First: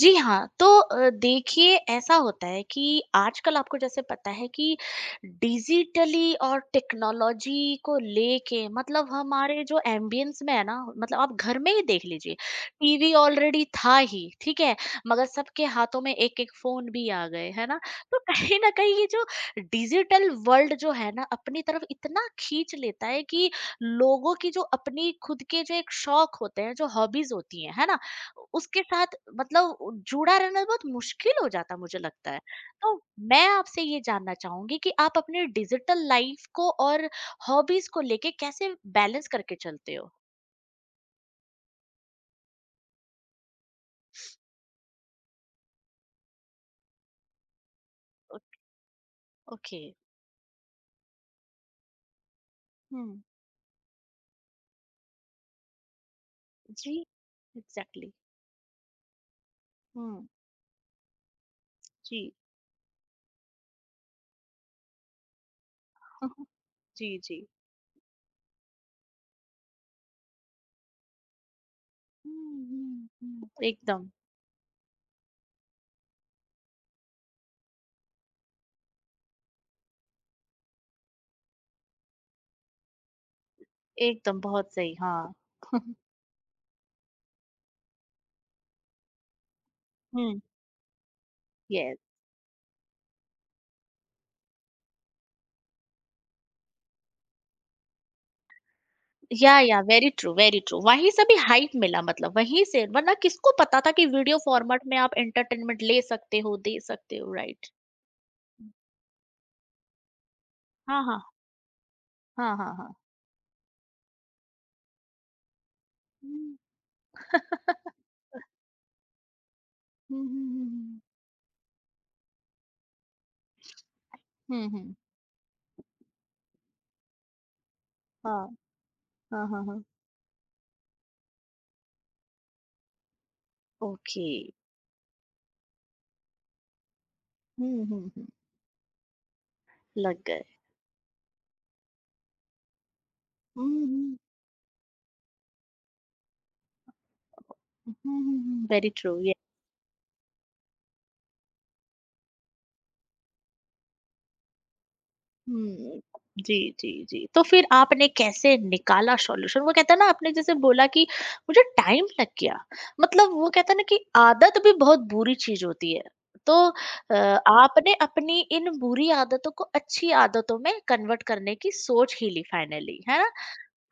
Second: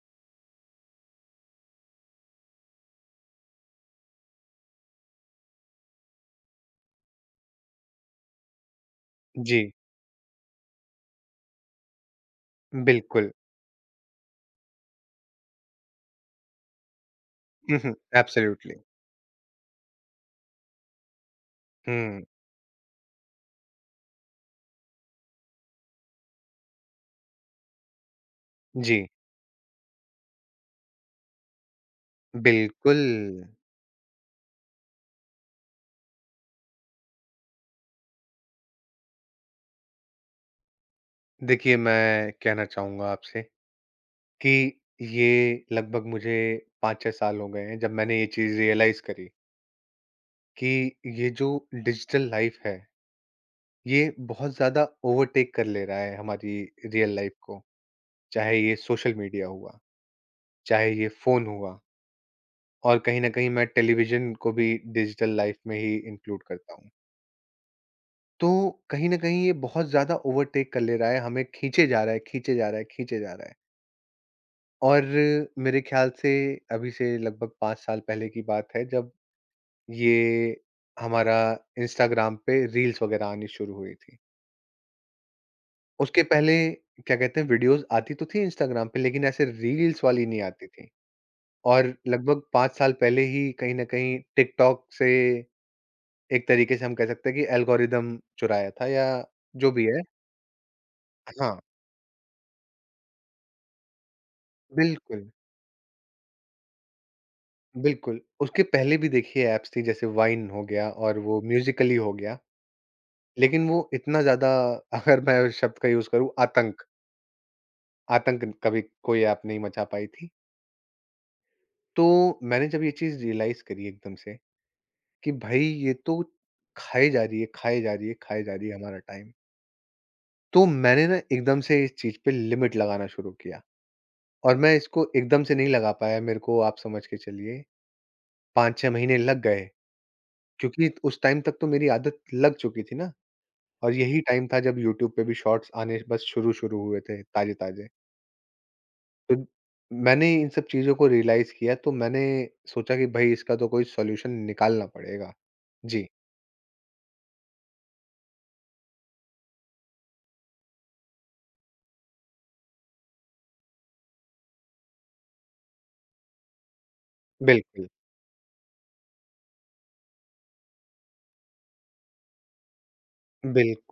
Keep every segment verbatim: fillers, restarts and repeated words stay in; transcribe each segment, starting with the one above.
जी हाँ, तो अ, देखिए ऐसा होता है कि आजकल आपको जैसे पता है कि डिजिटली और टेक्नोलॉजी को लेके मतलब जी, हमारे जो एम्बियंस में है ना, मतलब आप घर में ही देख लीजिए, टीवी बिल्कुल। ऑलरेडी था ही, ठीक है? मगर सबके हाथों में एक-एक फ़ोन भी आ गए, है हुँ, ना? हुँ, तो कहीं न एब्सोल्युटली। कहीं ये जो डिजिटल वर्ल्ड जो है ना अपनी तरफ हुँ, इतना खींच लेता है कि लोगों की जो अपनी खुद के जो एक शौक होते हैं, जो हॉबीज़ होती हैं, है ना? उसके जी, साथ मतलब जुड़ा रहना बहुत मुश्किल हो जाता मुझे लगता है। तो बिल्कुल। मैं आपसे ये जानना चाहूँगी कि आप अपने डिजिटल लाइफ़ को और हॉबीज़ को लेके कैसे बैलेंस करके चलते हो? देखिए, मैं कहना चाहूँगा आपसे कि ये लगभग मुझे पाँच छह साल हो गए हैं जब मैंने ये ओ चीज़ रियलाइज़ करी ओके। कि ये जो डिजिटल लाइफ़ है, हुँ। ये बहुत ज़्यादा ओवरटेक कर ले रहा है हमारी जी, रियल लाइफ़ को। एग्ज़ैक्टली। चाहे ये सोशल मीडिया हुआ, हुँ, चाहे ये फ़ोन हुआ जी। और कहीं न कहीं मैं टेलीविज़न को भी डिजिटल लाइफ़ में ही इंक्लूड करता हूँ। जी, जी। तो कहीं न कहीं ये बहुत ज़्यादा ओवरटेक कर ले रहा है, हमें खींचे जा रहा है, खींचे हुँ, जा रहा है, हुँ, खींचे जा रहा है। हुँ। एकदम, और मेरे ख़्याल से अभी से लगभग पाँच साल पहले की बात है जब ये हमारा इंस्टाग्राम पे रील्स वग़ैरह आनी शुरू हुई थी। एकदम बहुत सही, हाँ। उसके पहले क्या कहते हैं वीडियोज़ आती तो थी इंस्टाग्राम पे लेकिन ऐसे रील्स वाली नहीं हुँ। आती थी। और यस। लगभग पाँच साल पहले ही कहीं न कहीं टिकटॉक से एक तरीक़े से हम कह सकते हैं कि एल्गोरिदम चुराया था या या, जो या, भी है वेरी ट्रू, वेरी ट्रू। वहीं से भी हाँ, हाइप मिला, मतलब वहीं से, वरना किसको पता था कि वीडियो फ़ॉर्मेट में आप बिल्कुल। एंटरटेनमेंट ले सकते हो, दे सकते हो, राइट। बिल्कुल, उसके पहले भी देखिए ऐप्स थी जैसे वाइन हो गया हाँ, और हाँ। वो म्यूजिकली हो गया, हाँ, हाँ, हाँ। लेकिन वो इतना ज़्यादा अगर मैं उस शब्द का यूज़ करूँ हुँ। आतंक आतंक कभी कोई ऐप नहीं मचा पाई हुँ, थी। हुँ, हुँ, हुँ। तो मैंने जब ये चीज़ रियलाइज़ करी एकदम से हुँ, हुँ। कि भाई ये तो खाए जा रही है, खाए जा रही है, खाए हाँ। जा रही है हमारा टाइम। हाँ, हाँ, हाँ। तो मैंने ना एकदम से इस चीज़ पे लिमिट लगाना शुरू किया ओके। और मैं इसको एकदम से नहीं लगा पाया मेरे को आप समझ के चलिए हुँ, हुँ, हुँ। पाँच छह महीने लग गए, लग गए। क्योंकि उस टाइम तक तो मेरी आदत लग चुकी थी ना। हुँ, और हुँ। यही टाइम था जब यूट्यूब पे भी शॉर्ट्स आने बस शुरू-शुरू हुए थे, ताज़े-ताज़े। हुँ, हुँ, हुँ। वेरी ट्रू, ये तो मैंने इन सब चीज़ों को रियलाइज़ किया तो मैंने सोचा कि भई इसका तो कोई सॉल्यूशन निकालना पड़ेगा। हुँ। जी, जी, जी, जी। तो फिर आपने कैसे निकाला सॉल्यूशन? वो कहते हैं ना, आपने जैसे बोला कि मुझे टाइम लग गया। मतलब वो कहते हैं ना कि आदत भी बहुत बुरी चीज़ होती है। तो अ, बिल्कुल, आपने अपनी इन बुरी आदतों को अच्छी आदतों में कन्वर्ट करने की सोच ही ली फाइनली, है ना?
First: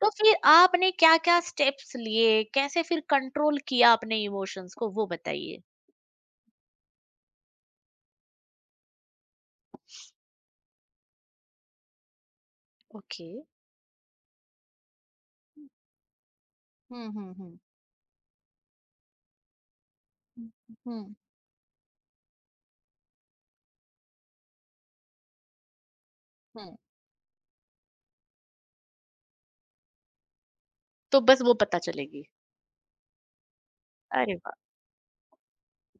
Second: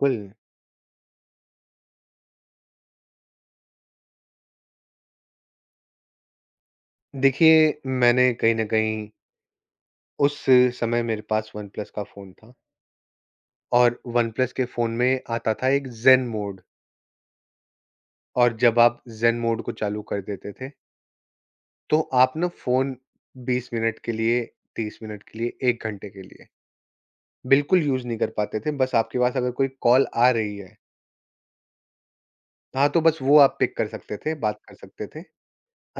तो फिर आपने क्या-क्या स्टेप्स लिए? कैसे फिर कंट्रोल किया अपने इमोशंस को, वो बताइए? देखिए, मैंने कहीं न कहीं उस समय मेरे पास वन प्लस का फ़ोन था ओके। और वन प्लस के फ़ोन में आता था एक ज़ेन मोड हुँ, हुँ, हुँ। और जब आप ज़ेन मोड को चालू कर देते हुँ, थे, हुँ। तो आप ना फ़ोन बीस मिनट के लिए, तीस मिनट के लिए, एक घंटे के लिए हुँ, हुँ। बिल्कुल यूज़ नहीं कर पाते थे, बस आपके पास अगर कोई कॉल आ रही है, तो बस वो पता चलेगी। हाँ, तो बस वो आप पिक कर सकते थे, अरे वाह! बात कर सकते थे,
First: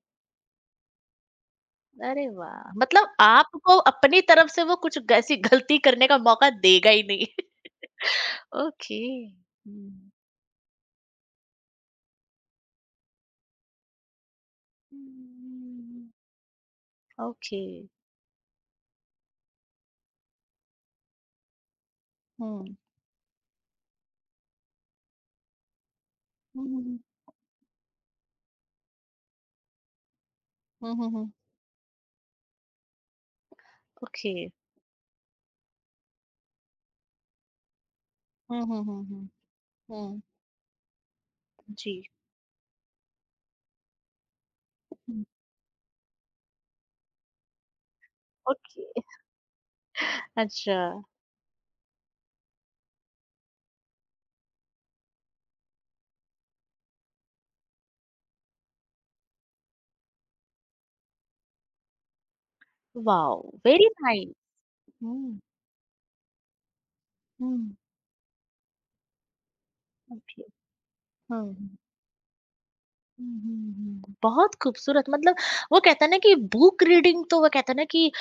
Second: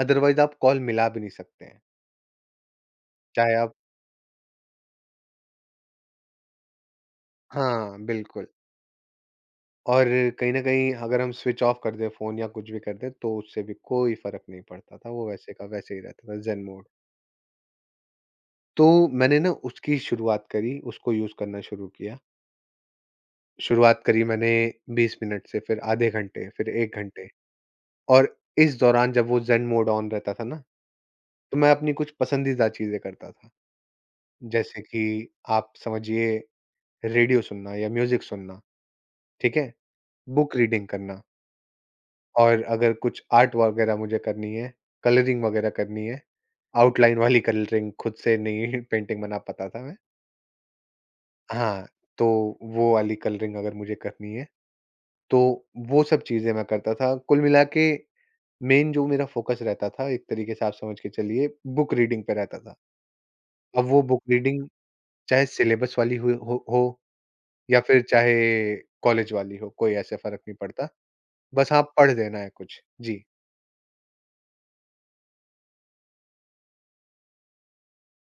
अदरवाइज़ आप कॉल मिला भी नहीं सकते हैं, अरे वाह! मतलब चाहे आप आपको अपनी तरफ से वो कुछ ऐसी गलती करने का मौका देगा ही नहीं। हाँ, बिल्कुल ओके। और हुँ। कहीं न कहीं अगर हम स्विच ऑफ कर दें फ़ोन या कुछ भी कर दें, तो उससे भी कोई फ़र्क नहीं पड़ता था, वो वैसे का वैसे ही हुँ। रहता था, ज़ेन मोड। ओके। तो मैंने ना उसकी शुरुआत करी, उसको यूज़ करना शुरू किया, हुँ। शुरुआत करी मैंने बीस मिनट से, फिर आधे घंटे, हुँ, फिर हुँ, एक हुँ। घंटे और इस दौरान जब वो ज़ेन मोड ऑन रहता था ना हुँ, हुँ, हुँ। तो मैं अपनी कुछ पसंदीदा चीज़ें करता था। ओके। जैसे कि आप समझिए रेडियो सुनना या म्यूज़िक हुँ, सुनना, हुँ, हुँ, हुँ। ठीक है? हुँ। बुक रीडिंग करना जी। और अगर कुछ आर्ट वगैरह मुझे करनी है, हुँ। कलरिंग वगैरह करनी है, आउटलाइन वाली कलरिंग खुद से नहीं ओके, पेंटिंग बना पाता था मैं। अच्छा, हाँ, तो वो वाली कलरिंग अगर मुझे करनी है, तो वो सब चीज़ें मैं करता था। कुल मिला के मेन जो मेरा फ़ोकस रहता था एक तरीके से आप समझ के चलिए बुक रीडिंग पे रहता था। वाओ! अब वेरी वो बुक नाइस। रीडिंग हुँ, चाहे सिलेबस वाली हुई हो हो हुँ। या फिर चाहे कॉलेज वाली हो, कोई ऐसे फ़र्क ओके। नहीं पड़ता, बस हुँ। हाँ, पढ़ देना है कुछ। जी, हुँ, हुँ, हुँ। बहुत खूबसूरत, मतलब वो कहते हैं ना कि बुक रीडिंग तो वो कहते हैं ना कि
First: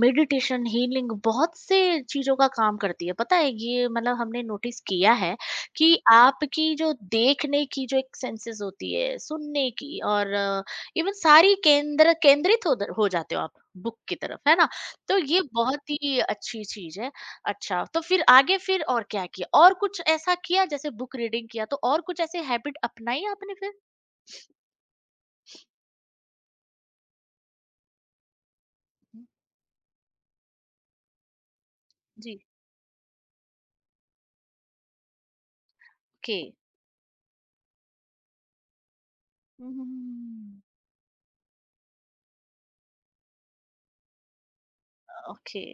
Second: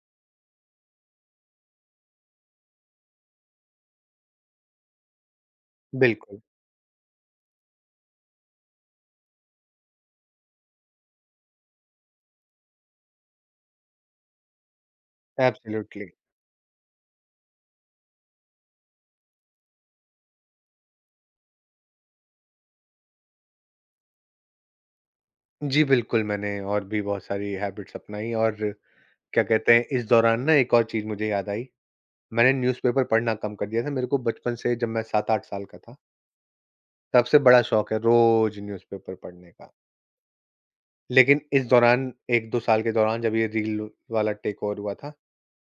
मेडिटेशन, हीलिंग बहुत से चीज़ों का काम करती है। पता है ये, मतलब हमने नोटिस किया है कि बिल्कुल, आपकी जो देखने की जो एक सेंसेस होती है, सुनने की और इवन सारी केंद्र केंद्रित होद हो जाते हो आप बुक की तरफ, है ना? तो ये बहुत एब्सोल्युटली। ही अच्छी चीज़ है। अच्छा, तो फिर आगे फिर और क्या किया? और कुछ ऐसा किया जैसे बुक रीडिंग किया तो और कुछ ऐसे हैबिट अपनाई आपने फिर? जी, बिल्कुल, मैंने और भी बहुत सारी हैबिट्स अपनाई और क्या कहते हैं, इस दौरान ना एक और चीज़ मुझे याद आई, जी। मैंने न्यूज़पेपर पढ़ना कम कर दिया था। मेरे को बचपन से जब मैं सात आठ साल का था, ओके। तब से बड़ा शौक है रोज़ न्यूज़पेपर पढ़ने का। हम्म। लेकिन इस दौरान एक दो साल के दौरान जब ये रील वाला टेक ओवर हुआ था, ओके।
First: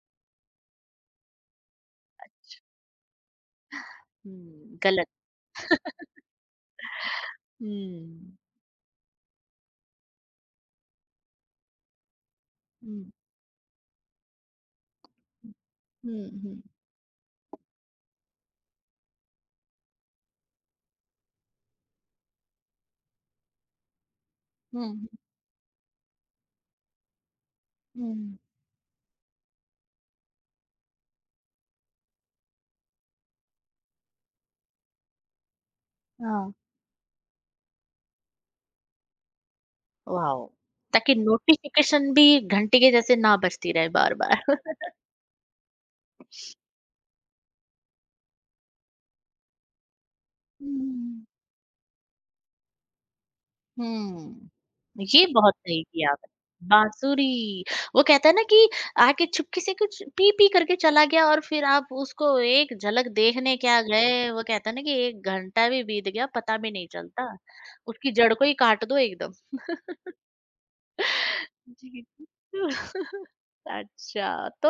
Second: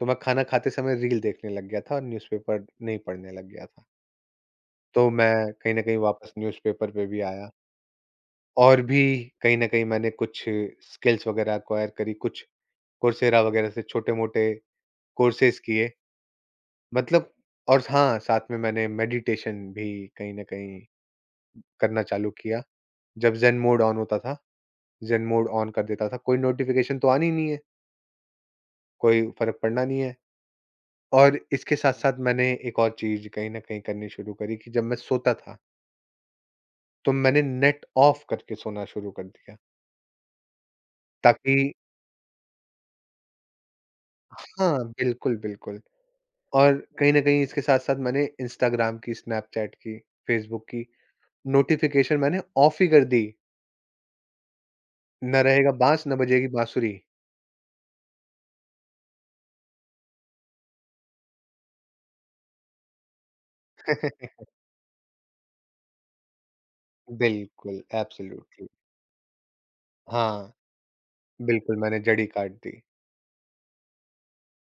तो मैं खाना खाते समय रील देखने लग गया था और न्यूज़पेपर नहीं पढ़ने लग गया था। हम्म तो गलत। मैं कहीं न कहीं वापस न्यूज़पेपर पे भी आया हम्म। और भी कहीं न कहीं मैंने कुछ स्किल्स वग़ैरह एक्वायर करी, कुछ हम्म। कोर्सेरा वग़ैरह से छोटे-मोटे कोर्सेज़ किए, हम्म। हम्म। मतलब और हाँ, साथ में मैंने मेडिटेशन भी कहीं न कहीं करना चालू किया। जब ज़ेन मोड ऑन होता था, हम्म। ज़ेन मोड ऑन कर देता था, कोई नोटिफ़िकेशन तो आनी नहीं है, हम्म, कोई फ़र्क पड़ना नहीं है और इसके साथ-साथ मैंने एक और चीज़ कहीं न कहीं करनी शुरू करी कि जब मैं सोता था, हाँ। तो मैंने नेट ऑफ करके सोना शुरू कर दिया, वाओ। ताकि ताकि नोटिफिकेशन भी घंटी के जैसे ना बजती रहे बार बार। हाँ, बिल्कुल, बिल्कुल और कहीं न कहीं इसके साथ-साथ मैंने इंस्टाग्राम की, स्नैपचैट की, फ़ेसबुक की हम्म। नोटिफ़िकेशन मैंने ऑफ ही कर दी, हुँ। ये ना बहुत रहेगा सही बाँस, किया ना आपने। बजेगी बाँसुरी। बाँसुरी, वो कहता है ना कि आके चुपके से कुछ पी-पी करके चला गया और फिर आप उसको एक झलक देखने क्या गए, वो कहता है ना कि एक घंटा भी बीत गया, पता भी नहीं चलता। बिल्कुल, उसकी जड़ को ही एब्सोल्युटली काट दो एकदम। हाँ, बिल्कुल मैंने जी। जड़ ही काट दी। अच्छा, तो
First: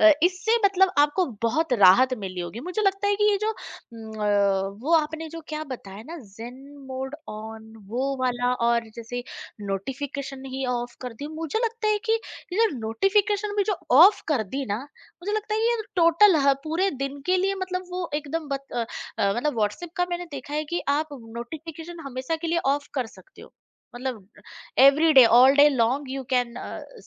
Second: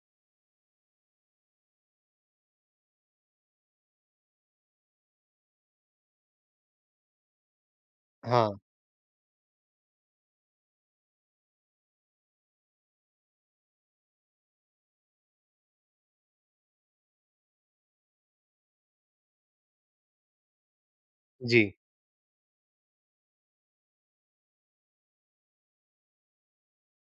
अ, इससे मतलब आपको बहुत राहत मिली होगी। मुझे लगता है कि ये जो उम, अ, वो आपने जो क्या बताया ना, ज़ेन मोड ऑन वो हाँ, वाला, और जैसे नोटिफ़िकेशन ही ऑफ कर दी। मुझे लगता है कि ये जो नोटिफ़िकेशन भी जो ऑफ कर दी ना, मुझे लगता है ये टोटल ह पूरे दिन के लिए, मतलब वो एकदम बत अ अ, मतलब व्हाट्सएप का मैंने देखा है कि आप जी, नोटिफ़िकेशन हमेशा के लिए ऑफ कर सकते हो। मतलब every day all day long you can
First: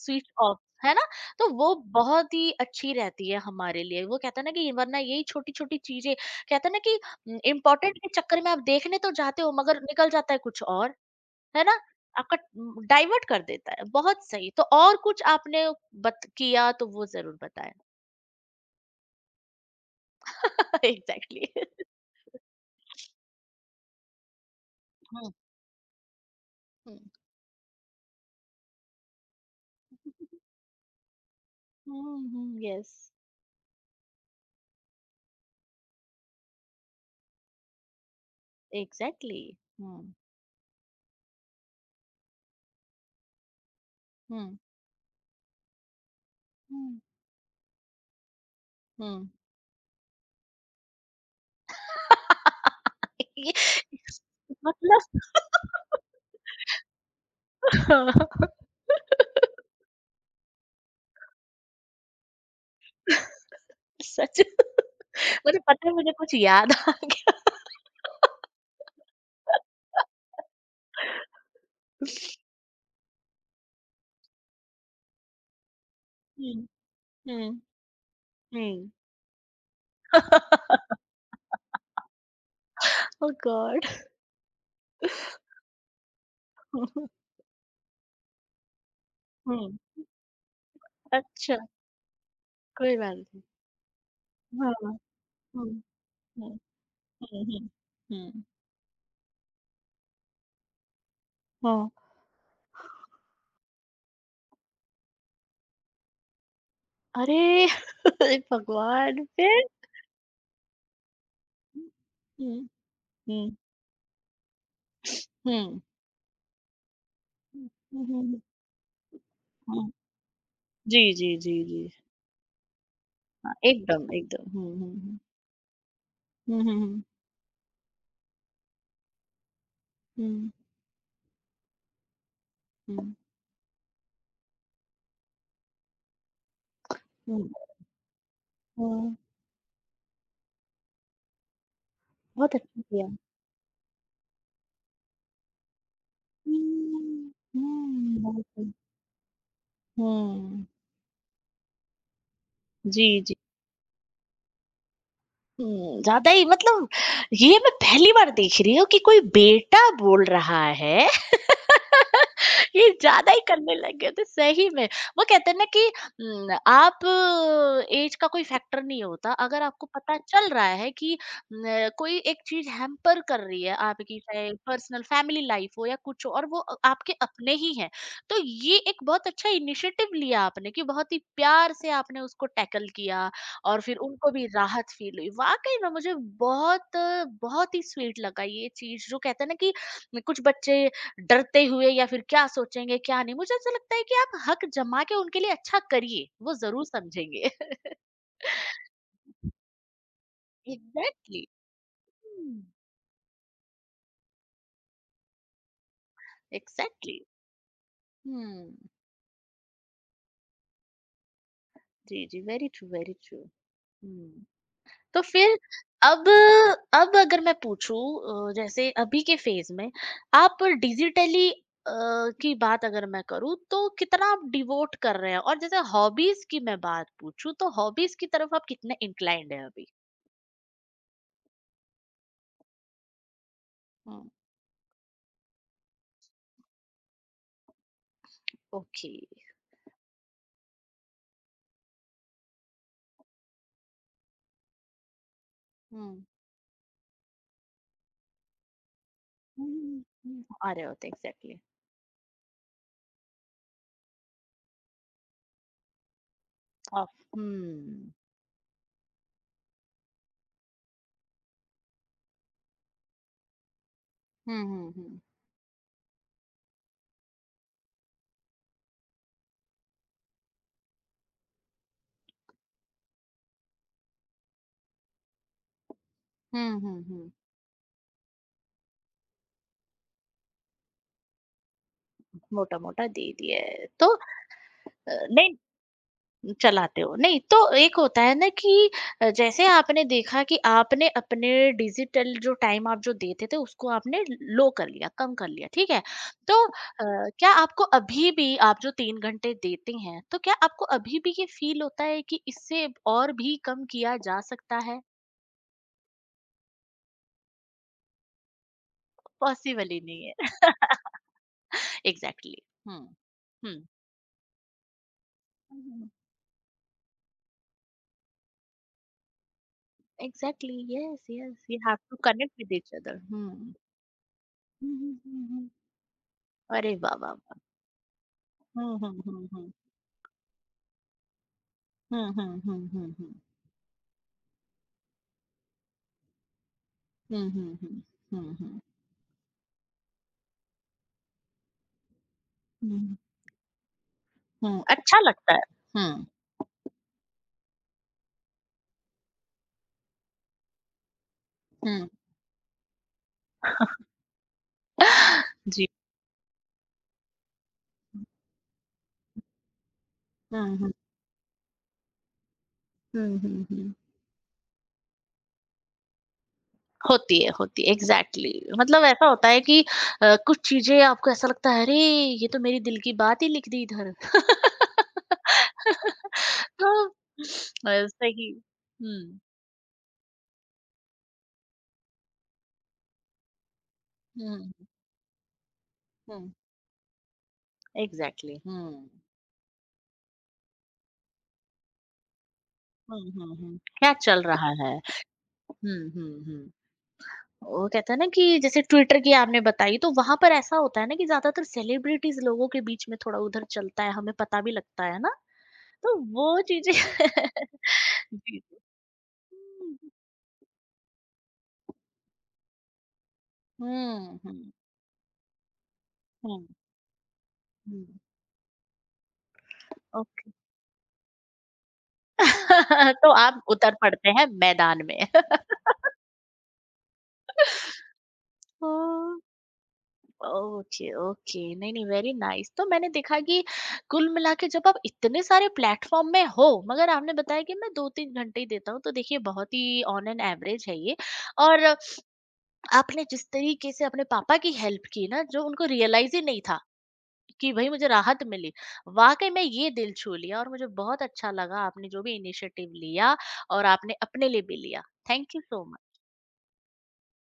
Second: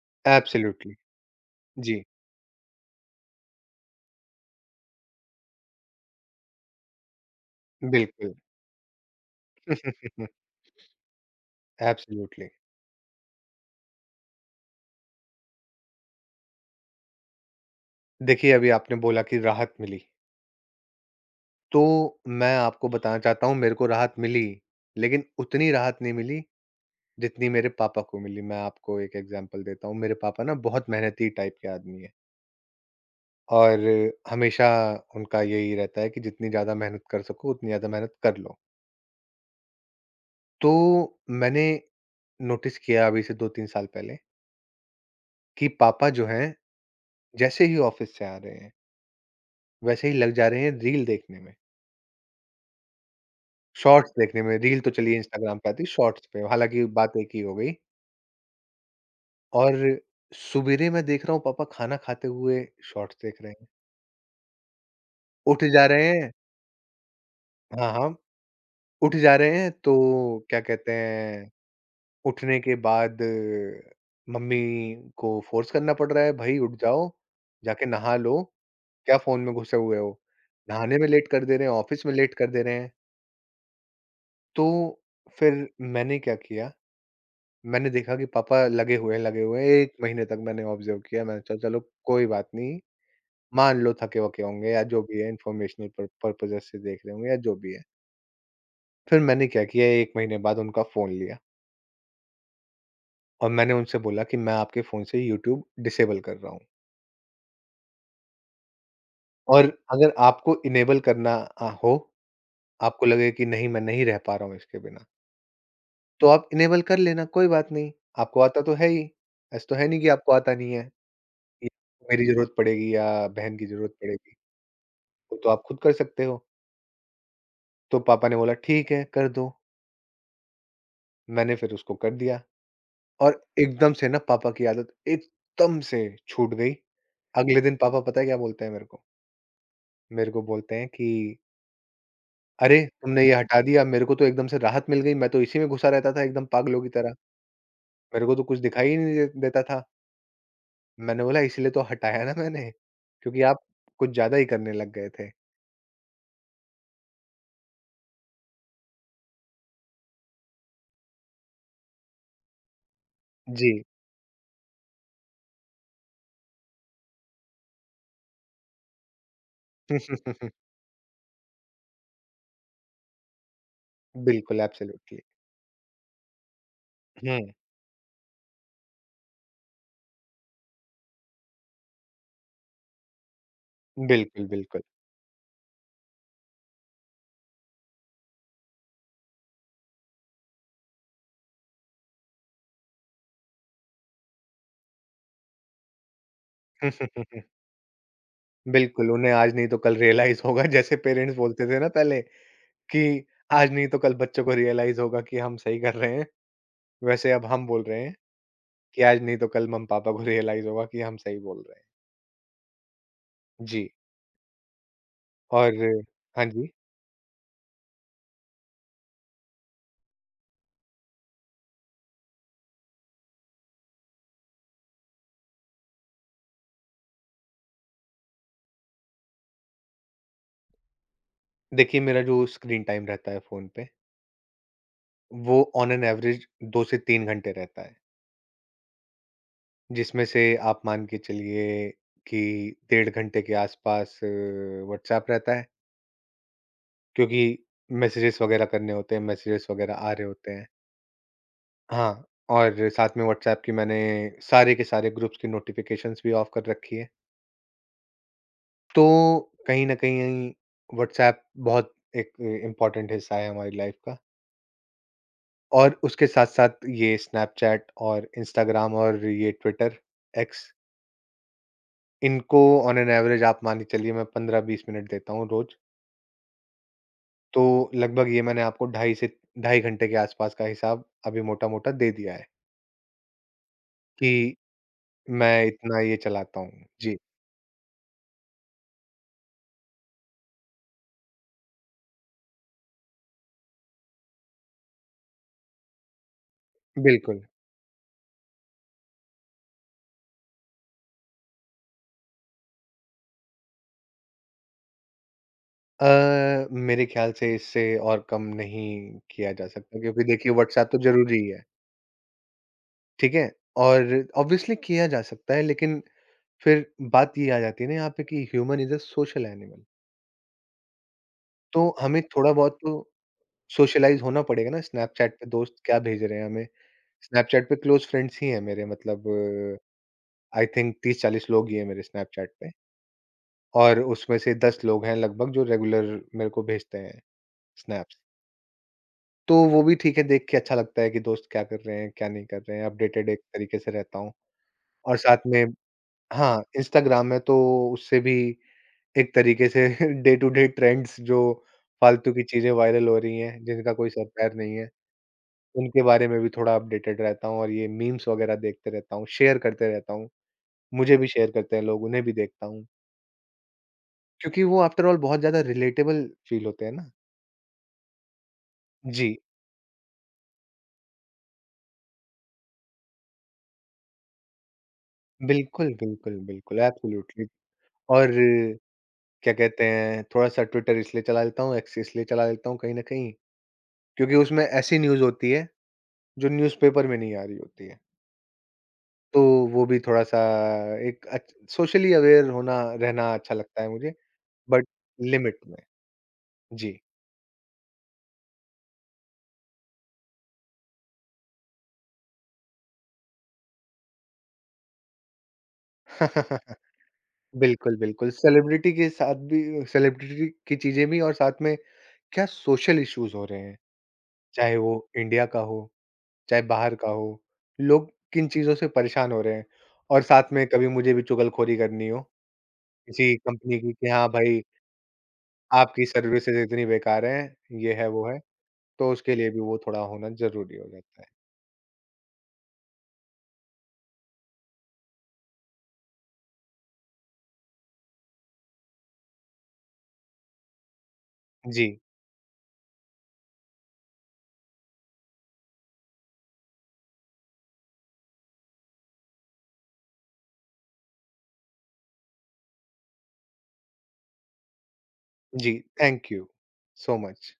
switch off, है एब्सोल्युटली ना? तो वो जी, बहुत ही अच्छी रहती है हमारे लिए, वो कहता है ना कि वरना यही छोटी छोटी चीजें, कहता है ना कि इम्पोर्टेंट के बिल्कुल। चक्कर में आप देखने तो जाते हो मगर निकल जाता है कुछ और, है ना? आपका एब्सोल्युटली डाइवर्ट कर देता है, बहुत सही। तो और कुछ आपने बत, किया तो वो जरूर बताएं। देखिए, अभी आपने बोला कि राहत मिली, एग्जैक्टली। तो मैं आपको बताना चाहता हूँ मेरे को राहत मिली, लेकिन हम्म। उतनी राहत नहीं मिली जितनी मेरे पापा को मिली। मैं आपको एक एग्ज़ाम्पल देता हूँ। मेरे पापा ना बहुत मेहनती टाइप के आदमी हैं हम्म। यस। और हमेशा उनका यही रहता है कि जितनी ज़्यादा मेहनत कर सको उतनी ज़्यादा मेहनत कर लो। एग्जैक्टली। हम्म। तो मैंने नोटिस किया अभी से दो तीन साल पहले हम्म। कि पापा जो हैं हम्म। जैसे ही ऑफ़िस से आ रहे हैं, हम्म। वैसे ही लग जा रहे हैं रील देखने में, ये- शॉर्ट्स देखने में। रील तो चलिए मतलब इंस्टाग्राम पे आती, शॉर्ट्स पे हालाँकि बात एक ही हो गई हाँ, और सुबेरे मैं देख रहा हूँ पापा खाना खाते हुए शॉर्ट्स देख रहे हैं। सच, मुझे उठ जा पता है, रहे मुझे हैं कुछ याद आ गया। हाँ, हाँ। उठ जा रहे हैं तो क्या कहते हैं उठने के बाद अ, मम्मी को फोर्स करना पड़ रहा है भाई हुँ, उठ जाओ हुँ, जाके नहा लो हुँ। क्या फोन में घुसे हुए हो ओह नहाने में लेट कर दे रहे हैं ऑफिस में लेट कर दे रहे हैं गॉड! तो फिर मैंने क्या किया मैंने देखा कि पापा लगे हुए हैं लगे हुए हैं हुँ, एक महीने तक मैंने ऑब्जर्व किया मैंने अच्छा, सोचा चलो कोई बात नहीं कोई बात नहीं। मान लो थके वके होंगे हाँ, या हुँ, जो भी है हुँ, इंफॉर्मेशनल पर्पजेस से देख रहे होंगे या हुँ, जो हुँ, भी है हुँ, फिर मैंने क्या किया एक महीने बाद उनका फोन लिया हाँ। और मैंने उनसे बोला कि मैं आपके फ़ोन से यूट्यूब डिसेबल कर रहा हूँ अरे! भगवान फिर? और अगर आपको इनेबल करना अ, हुँ, हो, हुँ, आपको लगे कि हुँ, नहीं मैं नहीं रह पा रहा हूँ इसके बिना, हुँ, तो आप इनेबल कर लेना कोई बात नहीं, हुँ, आपको हुँ, आता तो है ही, ऐसा तो है हुँ। नहीं कि आपको आता नहीं है, जी, जी, जी, कि जी। मेरी ज़रूरत पड़ेगी या हाँ, बहन की ज़रूरत एकदम, पड़ेगी, एकदम। हुँ, हुँ, हुँ। वो तो आप खुद कर सकते हो। हुँ, हुँ, तो पापा ने बोला ठीक है कर दो, मैंने फिर उसको कर दिया हुँ, हुँ, और एकदम से ना पापा की आदत एकदम से छूट गई। हुँ, हुँ, अगले दिन पापा पता है क्या बोलते हैं मेरे को? हुँ। मेरे को बोलते हैं कि बहुत अरे! अच्छा किया। तुमने ये हटा दिया, मेरे को तो एकदम से राहत मिल गई, मैं तो इसी में घुसा रहता था एकदम पागलों की तरह। हुँ, हुँ। मेरे को तो कुछ बिल्कुल, दिखाई ही नहीं दे देता था। हुँ। मैंने बोला इसीलिए तो हटाया ना मैंने, जी, जी। क्योंकि आप कुछ ज़्यादा ही करने लग गए थे। हुँ, ज़्यादा ही मतलब ये मैं पहली बार देख रही हूँ कि कोई बेटा बोल रहा है ये ज्यादा ही जी। करने लग गए थे सही में। वो कहते हैं ना कि न, आप, एज का कोई फैक्टर नहीं होता। अगर आपको पता चल रहा है कि न, कोई एक चीज हैम्पर कर रही है आपकी, चाहे बिल्कुल, पर्सनल एब्सोल्युटली। फैमिली लाइफ हो या कुछ हो, और वो अ- आपके हुँ, अपने ही हैं, तो ये एक बहुत अच्छा इनिशिएटिव लिया आपने कि बहुत ही प्यार से आपने उसको टैकल किया और फिर उनको भी बिल्कुल, बिल्कुल। राहत फील हुई वाकई में मुझे। बहुत बहुत ही स्वीट लगा ये चीज, जो कहते हैं ना कि कुछ बच्चे डरते हुए या फिर क्या सोचेंगे क्या नहीं, मुझे ऐसा लगता है कि आप हक जमा के उनके लिए अच्छा करिए, वो जरूर समझेंगे। बिल्कुल, उन्हें आज नहीं तो कल रियलाइज़ होगा जैसे पेरेंट्स एग्जैक्टली। बोलते थे ना पहले कि आज नहीं तो कल बच्चों को रियलाइज़ होगा कि हम सही कर रहे हैं, एग्जैक्टली। वैसे अब हम बोल रहे हैं हम्म। कि आज नहीं तो कल मम्मी-पापा को रियलाइज़ होगा कि हम सही बोल रहे हैं। जी, जी, वेरी ट्रू, वेरी ट्रू। जी। हम्म। तो फिर और अब हाँ जी, अब अगर मैं पूछूं अ, जैसे अभी के फेज में आप डिजिटली की बात अगर मैं करूं तो कितना आप डिवोट कर रहे हैं, और जैसे हॉबीज की मैं बात पूछूं तो हॉबीज की तरफ आप कितने इंक्लाइंड हैं अभी? देखिए मेरा जो स्क्रीन टाइम रहता है फ़ोन पे, हम्म। वो ऑन एन एवरेज दो से तीन घंटे रहता है, ओके। जिसमें से आप मान के चलिए कि डेढ़ घंटे के आसपास व्हाट्सएप रहता है, क्योंकि मैसेजेस वगैरह करने होते हैं, मैसेजेस हुँ, वगैरह आ रहे हुँ। होते हैं। आ रहे होते, एग्ज़ैक्टली। हाँ, और साथ में व्हाट्सएप की मैंने सारे के सारे ग्रुप्स की नोटिफ़िकेशंस भी ऑफ कर रखी है। ऑफ। हुँ। तो कहीं न कहीं व्हाट्सएप बहुत एक इम्पोर्टेंट हिस्सा है हमारी लाइफ़ का। हुँ, हुँ, हुँ। और उसके साथ-साथ ये स्नैपचैट और इंस्टाग्राम और ये ट्विटर, एक्स, इनको ऑन एन एवरेज आप मान के चलिए मैं पंद्रह बीस मिनट देता हूँ रोज़। हुँ, हुँ, हुँ। तो लगभग ये मैंने आपको ढाई से ढाई घंटे के आसपास का हिसाब अभी मोटा-मोटा दे दिया है, मोटा-मोटा दे दिया है। तो अ, कि नहीं, मैं इतना ये चलाता हूँ। चलाते हो। जी, नहीं, तो एक होता है ना कि अ, जैसे आपने देखा कि आपने अपने डिजिटल जो टाइम आप जो देते थे उसको आपने लो कर लिया, कम कर लिया, ठीक है? तो अ, बिल्कुल। क्या आपको अभी भी, आप जो तीन घंटे देते हैं, तो क्या आपको अभी भी ये फ़ील होता है कि इससे और भी कम किया जा सकता है? अ, मेरे ख़्याल से इससे और कम नहीं किया जा पॉसिबल सकता ही क्योंकि नहीं है। देखिए व्हाट्सऐप तो ज़रूरी ही है, Exactly. Hmm. ठीक है? Hmm. और ऑब्वियसली किया जा सकता है लेकिन Mhm. फिर बात ये आ जाती है ना यहाँ पे कि human is a social animal. Exactly. Yes, yes. You तो have to हमें थोड़ा connect with बहुत each तो other. Hmm. सोशलाइज़ होना पड़ेगा ना Mhm, स्नैपचैट पे mhm. दोस्त क्या भेज रहे हैं हमें। अरे वाह वाह वाह! स्नैपचैट पे क्लोज़ फ्रेंड्स ही हैं मेरे हुँ, हुँ, मतलब हुँ, हुँ। आई थिंक तीस चालीस लोग ही हैं मेरे हुँ, स्नैपचैट हुँ, पे हुँ, हुँ, हुँ। और उसमें से दस लोग हैं लगभग जो रेगुलर मेरे को भेजते हैं हुँ, हुँ, हुँ। स्नैप्स। हुँ, हुँ। तो वो भी ठीक है देख के अच्छा लगता है कि दोस्त क्या कर रहे हैं, क्या नहीं कर रहे हैं, हुँ। अपडेटेड एक तरीके से रहता हूँ हुँ, और अच्छा साथ लगता है। में हुँ, हाँ, इंस्टाग्राम है तो उससे भी एक तरीके से डे टू डे ट्रेंड्स जो हुँ। फालतू की चीज़ें वायरल हो रही हैं, जिनका कोई सर पैर नहीं है, जी। उनके बारे में भी थोड़ा अपडेटेड रहता हूँ और ये मीम्स वगैरह देखते रहता हूँ, शेयर करते रहता हूँ। हुँ, हुँ। मुझे भी शेयर करते हैं लोग, उन्हें भी देखता हूँ, हुँ, हुँ, हुँ। क्योंकि वो आफ्टर ऑल बहुत ज़्यादा रिलेटेबल फ़ील होते हैं ना। होती है, होती है। एग्ज़ैक्टली, मतलब ऐसा जी, होता है कि अ, कुछ चीज़ें आपको ऐसा लगता है अरे! ये तो मेरे दिल की बात ही लिख दी इधर। बिल्कुल, बिल्कुल, बिल्कुल, तो एब्सोल्युटली जसं और की हं, क्या कहते हैं, थोड़ा-सा ट्विटर इसलिए चला लेता हूँ, एक्स इसलिए चला लेता हूँ कहीं न कहीं, क्योंकि उसमें हं, ऐसी न्यूज़ होती है, जो हं। न्यूज़पेपर में नहीं आ रही होती है। एग्ज़ैक्टली। हं। तो वो भी थोड़ा-सा एक अच सोशली अवेयर होना हुँ, रहना अच्छा हुँ, हुँ। लगता है क्या मुझे, चल रहा बट है? लिमिट में। हुँ, हुँ, हुँ। जी। वो कहते हैं ना कि जैसे ट्विटर की आपने बताई तो वहाँ पर ऐसा होता है ना कि ज़्यादातर सेलिब्रिटीज़ लोगों के बीच में थोड़ा उधर चलता है, हमें पता भी लगता है ना? तो वो चीज़ें बिल्कुल, बिल्कुल। जी, जी। सेलिब्रिटी के साथ भी हुँ, सेलिब्रिटी की चीज़ें भी और साथ में क्या सोशल इश्यूज़ हो रहे हैं, हुँ, हुँ, चाहे वो इंडिया का हो, चाहे बाहर का हो। लोग हुँ। किन चीज़ों से परेशान हो रहे हैं और ओके। साथ में कभी मुझे भी चुगलखोरी करनी हो, तो किसी आप कंपनी की उतर कि हाँ पड़ते हैं भाई, मैदान में। आपकी सर्विसेज़ इतनी बेकार हैं, ये है, वो है, तो ओह! उसके लिए भी वो थोड़ा होना ज़रूरी हो ओके, जाता है। ओके, नहीं नहीं, वेरी नाइस। तो मैंने देखा कि कुल मिला के जब आप इतने सारे प्लेटफॉर्म में हो, मगर आपने बताया कि मैं दो तीन घंटे ही देता हूँ, तो देखिए बहुत ही ऑन एन एवरेज है ये। और जी। आपने जिस तरीके से अपने पापा की हेल्प की ना, जो उनको रियलाइज ही नहीं था कि भाई मुझे राहत मिली, वाकई में ये दिल छू लिया, और मुझे बहुत अच्छा लगा आपने जो भी इनिशिएटिव लिया और आपने अपने लिए भी लिया। थैंक यू जी, so much. Thank you so much.